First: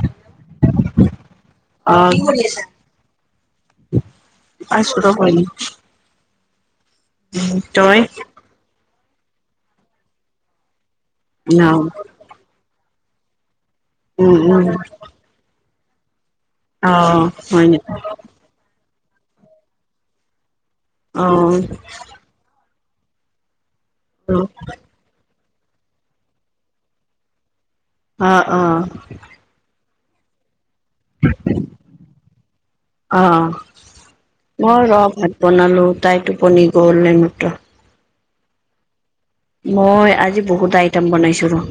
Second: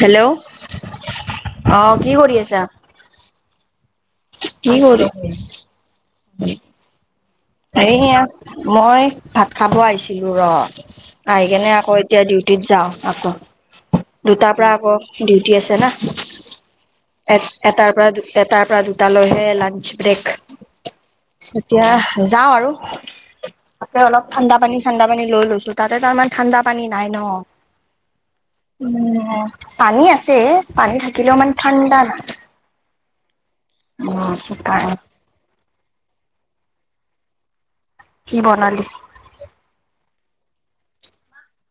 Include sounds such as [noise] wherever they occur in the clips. Hello অহ, অ কি কৰি আছা? কি আছো কৰি ৰব এনে [unintelligible] তই এইয়া মই ভাত খাব আহিছিলোঁ ৰ' আহি ন কেনে আকৌ এতিয়া ডিউটিত যাওঁ আকৌ, উম দুটাৰ উম পৰা আকৌ ডিউটি আছে না। অ হয় এ-এটাৰ নেকি পৰা দু এটাৰ পৰা দু দুটালৈহে লাঞ্চ ব্ৰেক অ এতিয়া যাওঁ আৰু। এতে অলপ ঠাণ্ডাপানী-চাণ্ডাপানী লৈ লৈছোঁ তাতে তাৰমানে ঠাণ্ডা পানী নাই ন'। অ অ উম, পানী আছে, পানী থাকিলেও মানে ঠাণ্ডা নাই। অহ, উম মোৰ সেইকাৰণে ৰ ভাত বনালোঁ তাই টোপনি গ'ল এই মাত্ৰ। কি বনালি? মই আজি বহুত আইটেম বনাইছোঁ ৰ'।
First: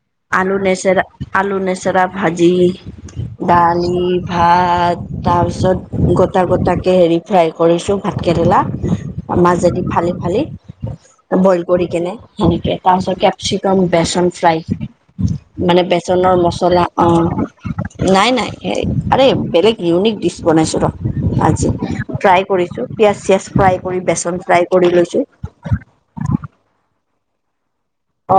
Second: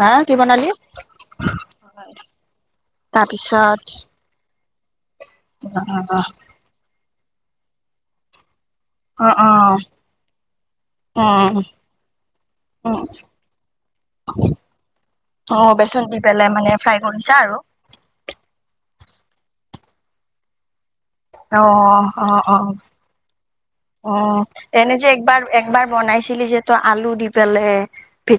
হা কি আলু বনালি নেচেৰা, আলু নেচেৰা ভাজি, তাৰপিছত দালি, ভাত। তাৰপিছত গোটা-গোটাকে হেৰি ফ্ৰাই কৰিছোঁ ভাতকেৰেলা। অ অ অ মাজেদি ফালি-ফালি। উম ব্ৰইল কৰি কেনে সেনেকে উম তাৰপিছত কেপচিকাম বেচন ফ্ৰাই। অ মানে বেচন দি বেচনৰ পেলাই মানে মচলা ফ্ৰাই অহ। কৰিছা আৰু নাই, নাই। আৰে বেলেগ ইউনিক ডিছ বনাইছোঁ ৰ'। অ আজি অ ট্ৰাই অ কৰিছোঁ, পিয়াজ-চিয়াজ ফ্ৰাই কৰি অ বেচন ফ্ৰাই কৰি এনে যে লৈছোঁ। একবাৰ একবাৰ বনাইছিলি যে তই আলু দি পেলে।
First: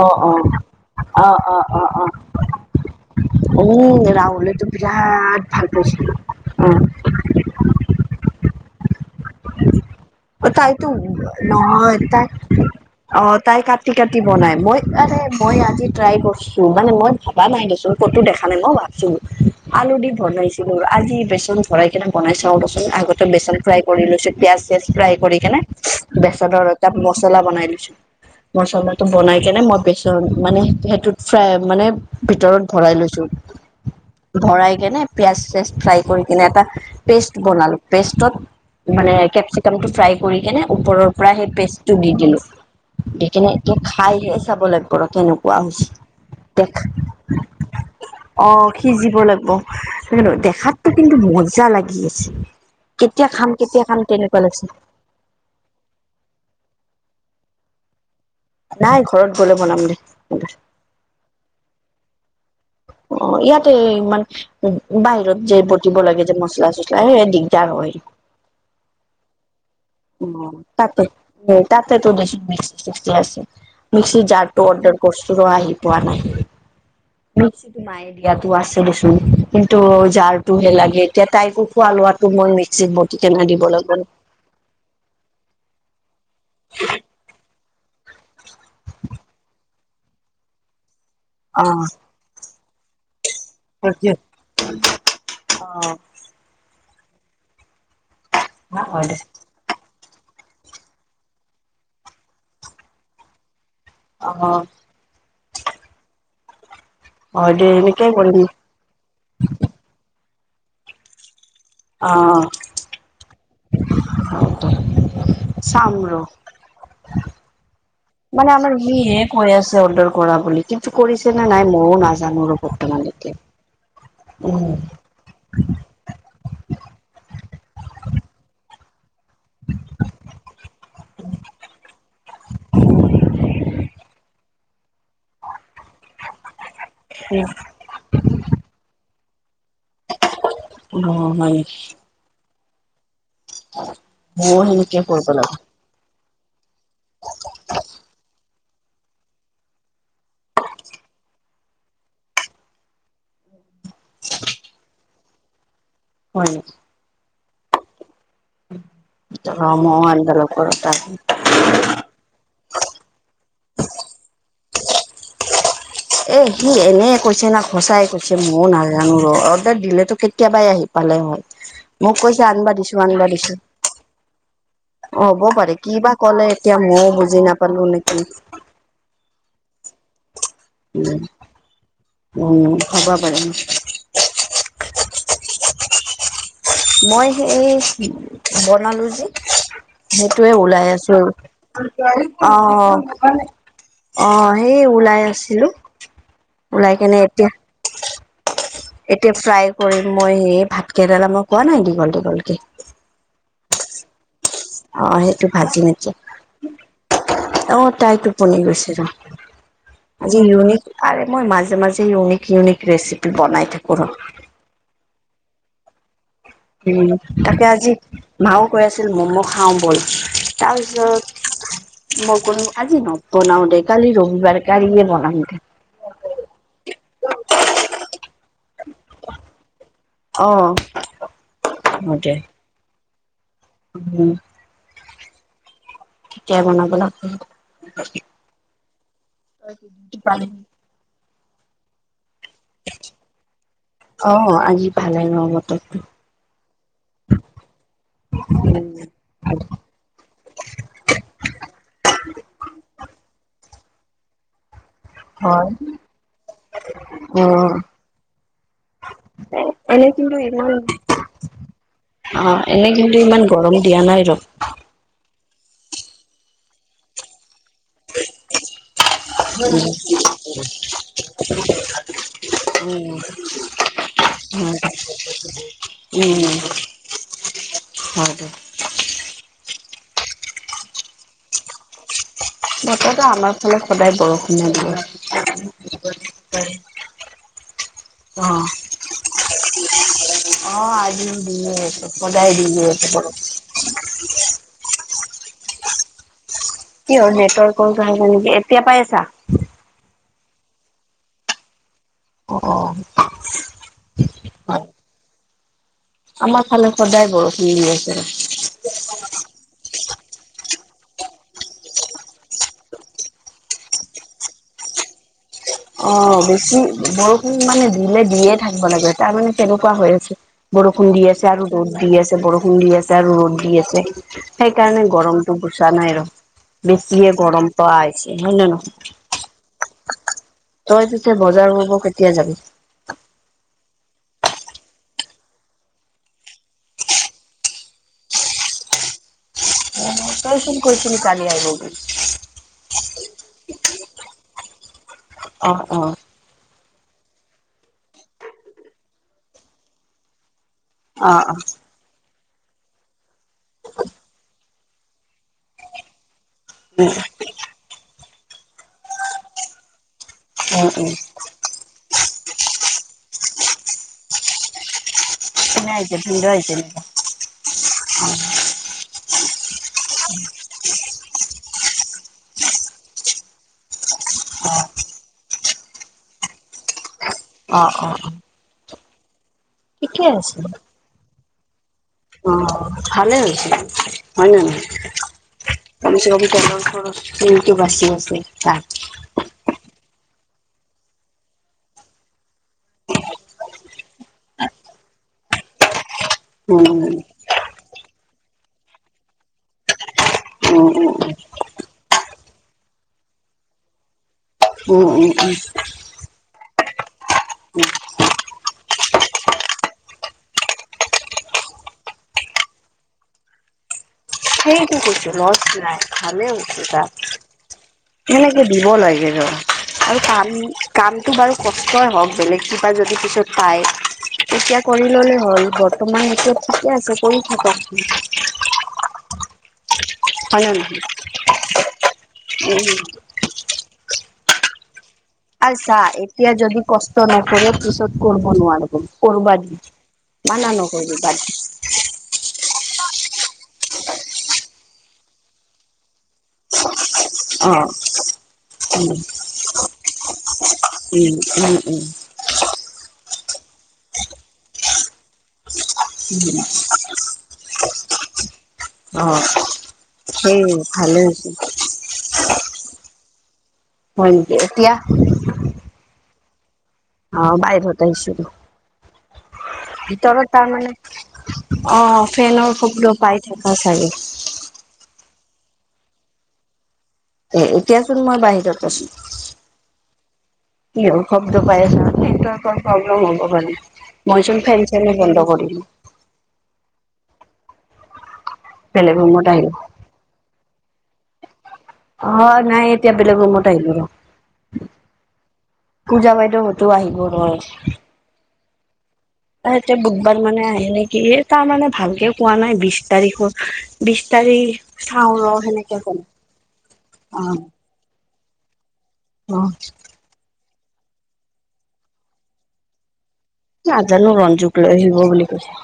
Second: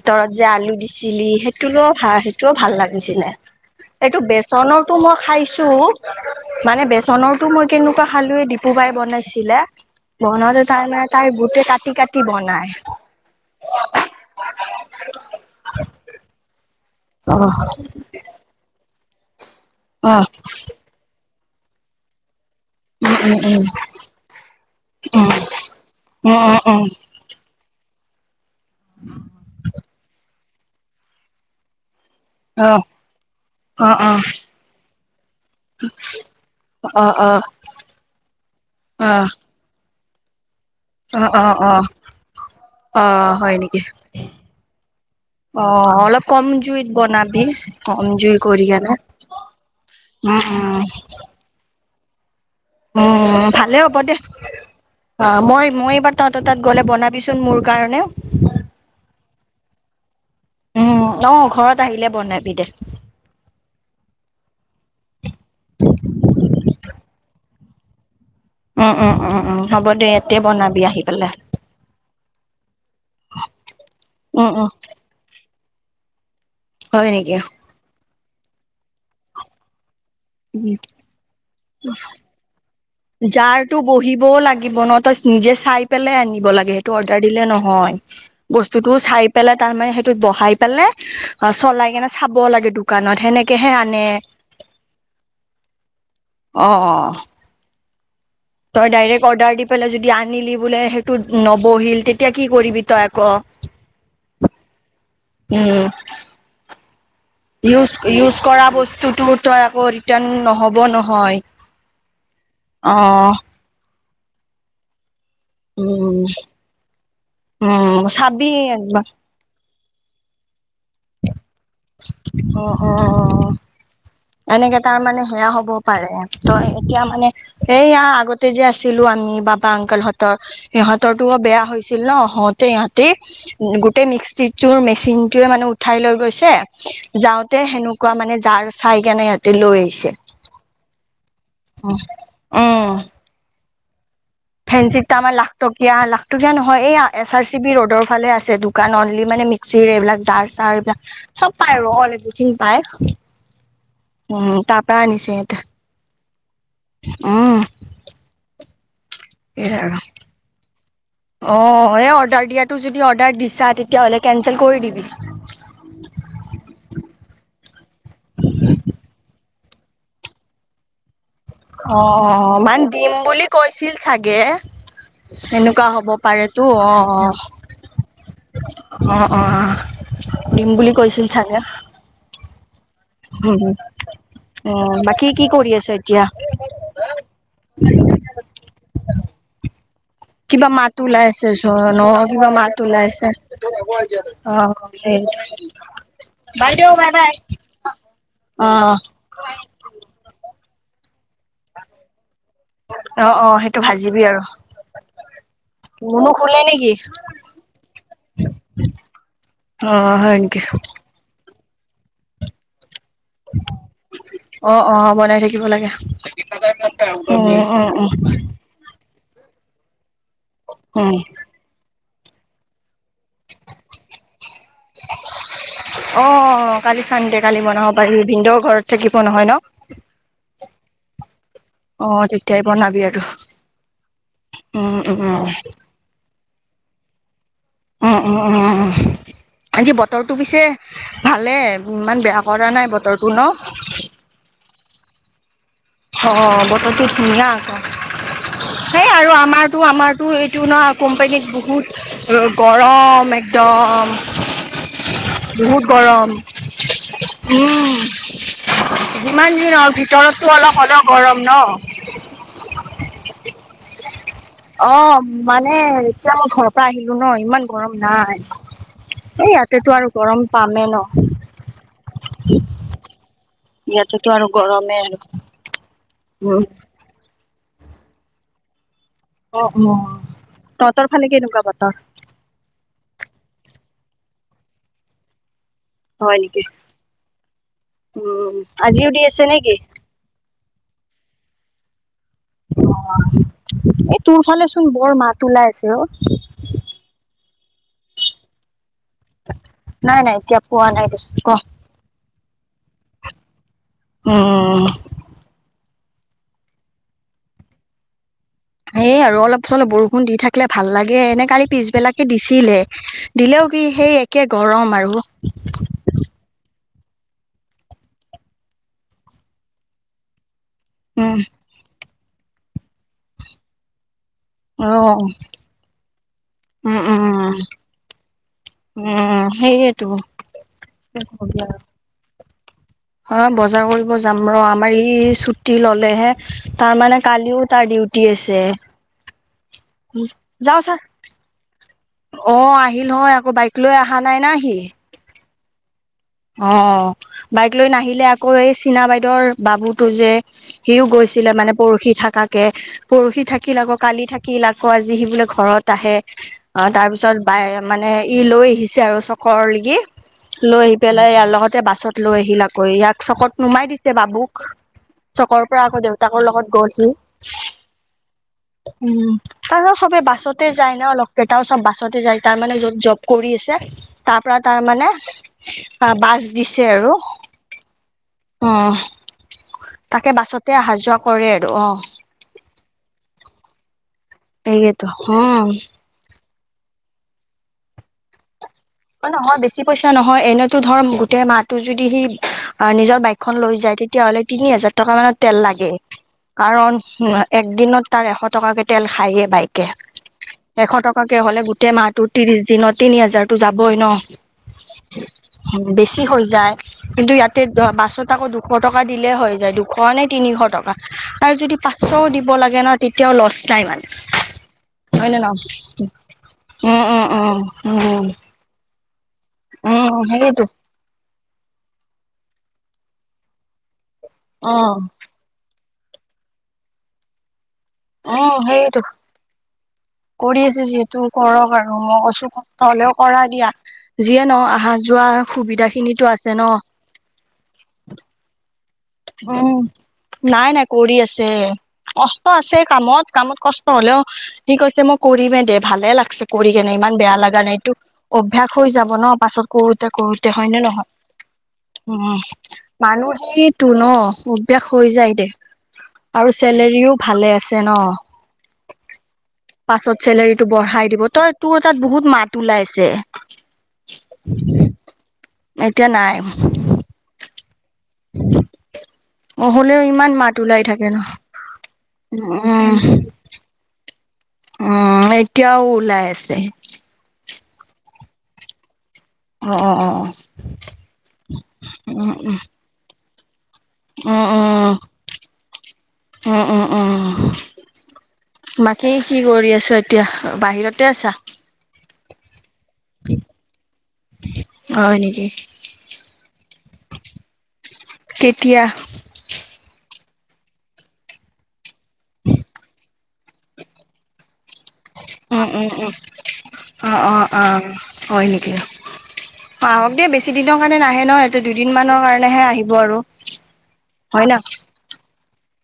অ অ যে আলু অ দিছিলি অ সেইটোৰ অ অ ভা সেইটোও ভাল লাগিছিলে। উম এইটো ৰাহুলেতো বেচনতো মই বিৰাট ভাল খাইছোঁ, পাইছিলো মানে বেচন বেচনৰটো মই কেনেকুৱা খালে ডিপু বাই বনাইছিলে। বনাওঁতে তাই তাইতো মানে তাই গোটেই কাটি নহয়, কাটি তাই বনাই অহ, তাই কাটি-কাটি বনাই মই আৰে মই আজি ট্ৰাই কৰছোঁ মানে মই অ ভাবা নাই দেচোন, ক'তো দেখা নাই মই ভাবছো। আলু দি অ বনাইছিলো, আজি বেচন ভৰাই কিনে বনাই ছাওঁ ৰ আগতে উম বেচন উম ফ্ৰাই কৰি লৈছো, পিয়াজ চিয়াজ ফ্ৰাই কৰি কেনে উম বেচনৰ উম উম এটা মচলা বনাই দিছো, মচলাটো বনাই কেনে মই বেচন মানে সেইটোত ফ্ৰাই মানে ভিতৰত উম ভৰাই লৈছো, অ অ ভৰাই কেনে পিয়াজ চিয়াজ ফ্ৰাই কৰি কিনে এটা অ অ অ পেষ্ট বনালো, পেষ্টত মানে কে অ টো ফ্ৰাই কৰি কিনে, ওপৰৰ পৰা অ সেই অ অ পেষ্টটো দি দিলো। অ দি কিনে হয় এইটো নেকি খাইহে চাব লাগব ৰ' তেনেকুৱা অ হৈছি, অলপ কম দেখ জুইত বনাবি কম জুই কৰি অ', কেনে সিজিব লাগব, উম উম দেখাতটো কিন্তু মজা লাগি আছে। কেতিয়া উম, খাম ভালে কেতিয়া হ'ব খাম দে। তেনেকুৱা লাগিছে অ', মই, মই এইবাৰ তহঁতৰ তাত গ'লে বনাবিচোন মোৰ কাৰণে। নাই, ঘৰত গ'লে বনাম দে। উম, অ', ঘৰত আহিলে বনাবি দে। অ', ইয়াতে ইমান উ বাহিৰত যে বটিব লাগে যে, মচলা চছলা সেয়া দি দিগদাৰ হয়। উম, উম, উম, উম। হ'ব দে অ', ইয়াতে বনাবি তাতে আহি পেলাই তাতেতো দেখোন মিক্সি চিক্সি আছে, মিক্সিৰ উম জাৰটো উম অৰ্ডাৰ কৰছিলো আহি পোৱা নাই। হয় নেকি মাই দিয়াতো আছে দেচোন, কিন্তু যাৰ হে লাগে, এতিয়া তাইকো খোৱা লোৱাটো মই মিক্সিত ব জাৰতো বহিবও লাগিব নহ, তই নিজে চাই পেলাই আনিব লাগে সেইটো অৰ্ডাৰ দিলে ন হয়, বস্তুটো চাই পেলাই তাৰমানে সেইটোত বহাই পেলাই অ', চলাই কেনে চাব লাগে দোকানত, সেনেকেহে আনে। সেইটোৱে। অ অ', অ'। তই হয় দে ডাইৰেক্ট অৰ্ডাৰ দি পেলাই যদি আনিলি বোলে, সেইটো নবহিল তেতিয়া কি কৰিবি তই আকৌ। অ'। উম, হয় দে ইউজ এনেকেই কৰিম ইউজ কৰা বস্তুটো তই আকৌ ৰিটাৰ্ণ নহ'ব নহয়। অ'। অ', চাম ৰ উম, উম। মানে চাবি আমাৰ একবাৰ ইহে কৈ আছে, অৰ্ডাৰ কৰা বুলি কিন্তু কৰিছে নে নাই মই অ', অ', অ', উম এনেকে তাৰমানে সেয়া হ'ব পাৰে ত' এতিয়া মানে এইয়া আগতে যে আছিলো আমি বাবা অংকল হহঁত, সিহঁতৰতো বেয়া হৈছিল নহ হওতে ইহঁতে গোটেই মিক্সিটোৰ মেচিনটোয়ে মানে উঠাই লৈ গৈছে যাওঁতে সেনেক কোৱা মানে যাৰ চাই কেনে সিহঁতে লৈ আহিছে! অ', হয়। অ'। মইয়ো হেনেকে কৰবা লাগব। এয়া লাখতকীয়া নহয়, এইয়া এছ আৰ চি বি ৰ'ডৰ ফালে আছে তো। দোকান অনলি মানে, মিক্সিৰ এইবিলাক জাৰ চাৰ এইবিলাক চব পায় আৰু, অল এভিথিং পায়। উম, তাৰপা আনিছে। [unintelligible] হয়। উম। এই আৰু মও আনবা লাগিব ৰ' তা অ', এই অৰ্ডাৰ দিয়াটো যদি অৰ্ডাৰ দিছা, তেতিয়াহ'লে কেন্চেল কৰি দিবি। এ সি এনেই কৈছে না সঁচাই কৈছে ময়ো নাজানো ৰ? অৰ্ডাৰ দিলেতো কেতিয়াবাই আহিল পালে হয়, অ', মোক কৈছে অ', আনিবা মান দিছো, দিম আনিবা বুলি দিছো কৈছিল চাগে হ'ব পাৰে এনেকুৱা কি হ'ব বা কলে পাৰেতো এতিয়া ময়ও বুজি নাপালো নেকি। অঁ, অঁ, দিম বুলি উম কৈছিল চাগে! উম, হ'ব পাৰে! অঁ, বাকী কি কৰি আছা এতিয়া? মই সেই বনালোঁ যে? সেইটোৱে কিবা মাত আছো আৰু। ওলাই আছে, ন [unintelligible] কিবা অ মাত ওলাইছে। অ', সেই ওলাই আছিলো বাইদেও ওলাই কেনে এতিয়া [unintelligible] এতিয়া ফ্ৰাই কৰিম মই সেই ভাতকেইডাল, মই কোৱা নাই দীঘল দীঘলকে? অঁ, অঁ, সেইটো ভাজিবি আৰু। অঁ, সেইটো ভাজিম এতিয়া, মুনু শুলে নেকি? অঁ, তাই টোপনি গৈছে ৰ? অঁ, হয় আজি নেকি। ইউনিক আৰে মই মাজে মাজে, ইউনিক ইউনিক ৰেচিপি বনাই থাকোঁ ৰ। অঁ, অঁ বনাই থাকিব লাগে, উম, তাকে আজি উম। মাও কৈ আছিল, ম'ম' খাওঁ বল, উম। তাৰপিছত মই ক'লো আজি নবনাওঁ দে, কালি ৰবিবাৰ কালিলে বনাম দে। অঁ, কালি চানডে কালি বনাব পাৰিবি ভিনদেও ঘৰত থাকিব নহয় ন'? অঁ। অঁ, তেতিয়াই বনাবি আৰু। উম। উম, উম। তেতিয়াই বনাব লাগিব। উম, উম, উম আজি বতৰটো পিছে ভালে, ইমান বেয়া কৰা নাই বতৰটো ন,। অঁ, আজি ভালে ন' বতৰ ন'? অঁ, বতৰটো ধুনীয়া আকৌ, সেই আৰু আমাৰ- তো আমাৰটো এইটো নহ, কোম্পানীত বহুত গৰম একদম হয় বহুত গৰম। অ উম, যিমান দিন আৰু এনে ভিতৰতটো অলপ হলেও গৰম ন? অঁ, এনে কিন্তু, ইমান গৰম দিয়া নাই। অঁ, মানে এতিয়া মই ঘৰৰ পৰা আহিলো ন' ইমান গৰম নাই, এই উম ইয়াতেটো আৰু গৰম পামেই ন'। উম। ইয়াতেতো আৰু গৰমেই আৰু উম, উম হয় দে। অঁ, অঁ, তহঁতৰ ফালে কেনেকুৱা বতৰ? বতৰটো আমাৰ ফালে সদায় বৰষুণে দিয়ে। হয় নেকি? উম, আজিও দি আছে নেকি? অ', আজিও দিয়ে আছে, সদায় দিয়ে আছে। এ তোৰ ফালে চোন, বৰ মাত ওলাই আছে অ'। কিয়? নেটৱৰ্কৰ কাৰণে নেকি, এতিয়া, পাই আছা? নাই, নাই, এতিয়া পোৱা নাই দে, ক'। অ'। হয়, উম। আমাৰ ফালে সদায় বৰষুণ দি আছে। সেই আৰু অলপ চলপ বৰষুণ দি থাকলে ভাল লাগে। এনে কালি পিছবিলাকে দিছিলে, দিলেও কি সেই এক কে গৰম আৰু। অ', বেছি, বৰষুণ মানে দিলে দিয়ে থাকিব লাগে, তাৰমানে তেনেকুৱা হৈ আছে। বৰষুণ দি উম আছে আৰু ৰ'দ দি আছে। বৰষুণ দি আছে আৰু ৰ'দ দি আছে। অ সেইকাৰণে গৰমতটো গুছা নাই আৰু। উম উম বেছিয়ে গৰম পাই আহিছে, হয় নে নহয়? উম সেইয়েতো তই কি পিছে, কবি আৰু বজাৰ কৰিব কেতিয়া যাবি? অ', বজাৰ কৰিব যাম ৰ', আমাৰ ই ছুটি ল'লেহে, তাৰমানে কালিও তাৰ ডিউটি টি আছে। অ' তইচোন যাও চা কৈছিলি কালি আহিব বুলি। অ' আহিল হয় আকৌ বাইক লৈ অহা নাই না সি। অ', অ'। অ' বাইক লৈ নাহিলে আকৌ এই চীনা বাইদেউৰ বাবুটো যে সিও অ', গৈছিলে অ', মানে পৰহি থাকাকে। পৰহি থাকিল, আকৌ কালি থাকিল, আকৌ আজি সি বোলে ঘৰত আহে অ' উম, তাৰপিছত বাই মানে ই লৈ আহিছে আৰু চকৰলৈকি লৈ উম, বা উম। ইয়াৰ লগতে বাছত লৈ আহিল আকৌ ইয়াক চকত নমাই দিছে বাবুক। চকৰপৰা ভিন্ন আকৌ আহিছে দেউতাকৰ ভিন্ন লগত আহিছে নেকি? গলহি, উম। তাৰপাছত চবেই বাছতে যায় ন' অ' লগ কেইটাও চব বাছতে যায়, তাৰমানে য'ত জব কৰি আছে তাৰপৰা তাৰমানে বাছ দিছে আৰু। অ', অ', অ'। অ' ঠিকে তাকে আছে। বাছতে অহা যোৱা কৰে আৰু অ'। অ' ভালেই হৈছে। হয়নে এইকেইটো নহয়? উম কমচেকম তেলৰ খৰচটো বাছি আছে তাত। নহয় বেছি পইচা নহয়, এনেতো ধৰ গোটেই মাহটো যদি সি নিজৰ বাইক খন লৈ যায় তেতিয়াহ'লে তিনি হাজাৰ টকা মানত তেল লাগে কাৰণ উম, এক দিনত তাৰ এশ টকাকে তেল খায়ে বাইকে। উম, উম, এশ টকাকে হ'লে গোটেই মাহটো ত্ৰিশ দিনত তিনি হাজাৰতো যাবই ন'? উম, উম, উম। বেছি হৈ যায়। কিন্তু ইয়াতে বাছত আকৌ দুশ টকা দিলে হৈ যায়, দুশ নে তিনিশ টকা। আৰু যদি পাঁচশও দিব লাগে না তেতিয়াও লছ নাই মানে। সেইটো হয় কৈছোঁ মই নে নহয় লছ নাই, ভালে হৈছে উম উম উম তাৰ। দিব লাগে ৰ উম উম আৰু কাম সেইটো কামটো বাৰু কষ্টই হওঁক, বেলেগ কিবা যদি পিছত পায়। তেতিয়া উম কৰি ল'লে হ'ল, বৰ্তমান এইটো ঠিকে আছে, কৰি থাকক। অ' সেইটো। কৰি হয় নে আছে নহয়? যিহেতু কৰক আৰু, মই কৈছোঁ কষ্ট উম। হ'লেও কৰা দিয়া। যিয়ে নহক আহা যোৱা সুবিধা আচ্ছা, খিনিতো এতিয়া আছে ন যদি কষ্ট নকৰে পিছত কৰিব নোৱাৰিব। কৰবা দি উম, মানা নাই নাই কৰি নকৰিবি বাদ আছে। দি কষ্ট আছে কামত, কামত কষ্ট হলেও সি কৈছে মই কৰিমে দে ভালে লাগছে। কৰি কেনে ইমান বেয়া লাগা উম নাইতো। অভ্যাস হৈ যাব উম ন' পাছত কৰোঁতে কৰোঁতে হয় নে নহয়? উম, উম। মানুহেইটো ন' অভ্যাস হৈ যায় দে আৰু চেলাৰিও ভালে আছে ন', অ পাছত সেই চেলোৰীটো বঢ়াই ভালে দিব, হৈছে তই তোৰ তাত বহুত মাত ওলাইছে। হয় নেকি, এতিয়া? এতিয়া নাই। অ' বাহিৰত আহিছোঁ, হ'লেও ইমান ভিতৰত মাত ওলাই তাৰমানে থাকে ন অ' ফেনৰ উম শব্দ পাই থাকে চাগে। উম, এতিয়াও ওলাই আছে। এ, এতিয়াচোন মই বাহিৰত আছোঁ। অ', অ', অ', অ'। কি হ'ল শব্দ পায়ে আছে, নেটৱৰ্কৰ প্ৰব্লেম হ'ব পাৰে। উ, মইচোন উ, ফেন চেনো বন্ধ কৰিলো উ, উ, উ, উ। বাকী বেলেগ কি ৰুমত আহিলো কৰি আছ এতিয়া, বাহিৰতে আছা? অ' নাই এতিয়া বেলেগ ৰুমত আহিলোঁ। হয় নেকি পূজা বাইদেওহতো আহিব ৰহ। কেতিয়া? তাই এতিয়া বুধবাৰ মানে আহি নেকি, এই তাৰমানে ভালকে কোৱা নাই বিছ তাৰিখৰ বিছ তাৰিখ চাওঁ ৰ উম, উম, সেনেকে উম, কলে অ', অ', অ'। হয় নেকি? অ' আহক দে বেছি বেচিদিনৰ কাৰণে নাহে নহয়, সিহঁতে দুদিন মানৰ কাৰণেহে আহিব আৰু। নাজানো হয় ন? ৰঞ্জুক লৈ আহিব বুলি কৈছে।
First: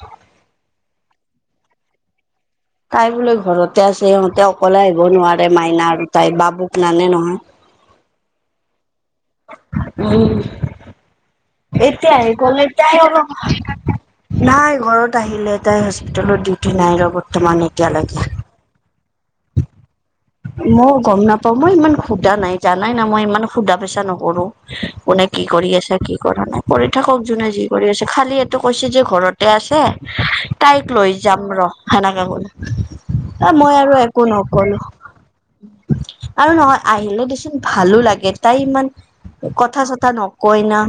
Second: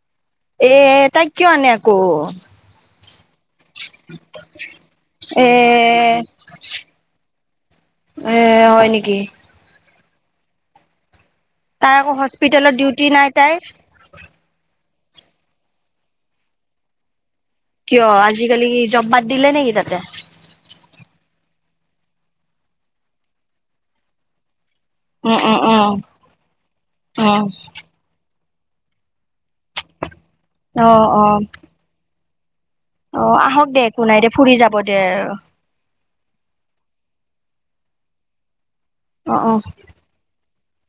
এ, তাইক কিয় আনে আকৌ? তাই বোলে ঘৰতে আছে, সিহঁতে অকলে আহিব এ নোৱাৰে, মাইনা আৰু তাই বাবুক নানে নহয়। এ, হয় নেকি? উ, তাই আকৌ এতিয়া আহি গলে হস্পিতেলত তাই ডিউটি অলপ নাই তাইৰ নাই ঘৰত আহিলে তাই হস্পিতেলত ডিউটি নাই, লগত বৰ্তমানে কিয় আজিকালি জব বাদ দিলে নেকি তাতে? মই গম নাপাও, মই ইমান সুধা নাই, জানাই না মই ইমান সুধা পেচা নকৰো। কোনে উম, কি উম, কৰি উম, আছে কি কৰা নাই, কৰি থাকক উম, যোনে যি কৰি আছে, খালি এইটো কৈছে যে ঘৰতে আছে তাইক লৈ অ', যাম অ', ৰ'। হেনেকে ক'লে, অ', এই আহক মই দে আৰু নাই একো দে ফুৰি যাব নকলো। দে ৰ'। আৰু নহয় আহিলে দেচোন ভালো লাগে, তাই ইমান অ', অ', কথা চ তা নকয় না।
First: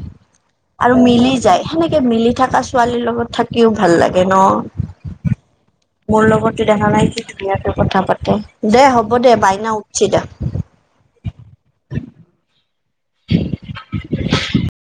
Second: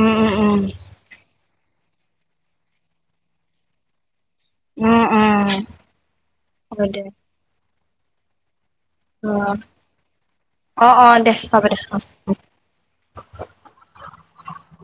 উম, উম, উম। আৰু মিলি যায়, সেনেকে মিলি থকা ছোৱালীৰ লগত থাকিও ভাল লাগে উম ন'? উম মোৰ লগতো হ'ব দেখা দে নাই ধুনিয়াকে কথা পাতে, দে হ'ব অ দে বাইনা উঠছি দে। অ', অ' দে, হ'ব দে অ'। [inaudible]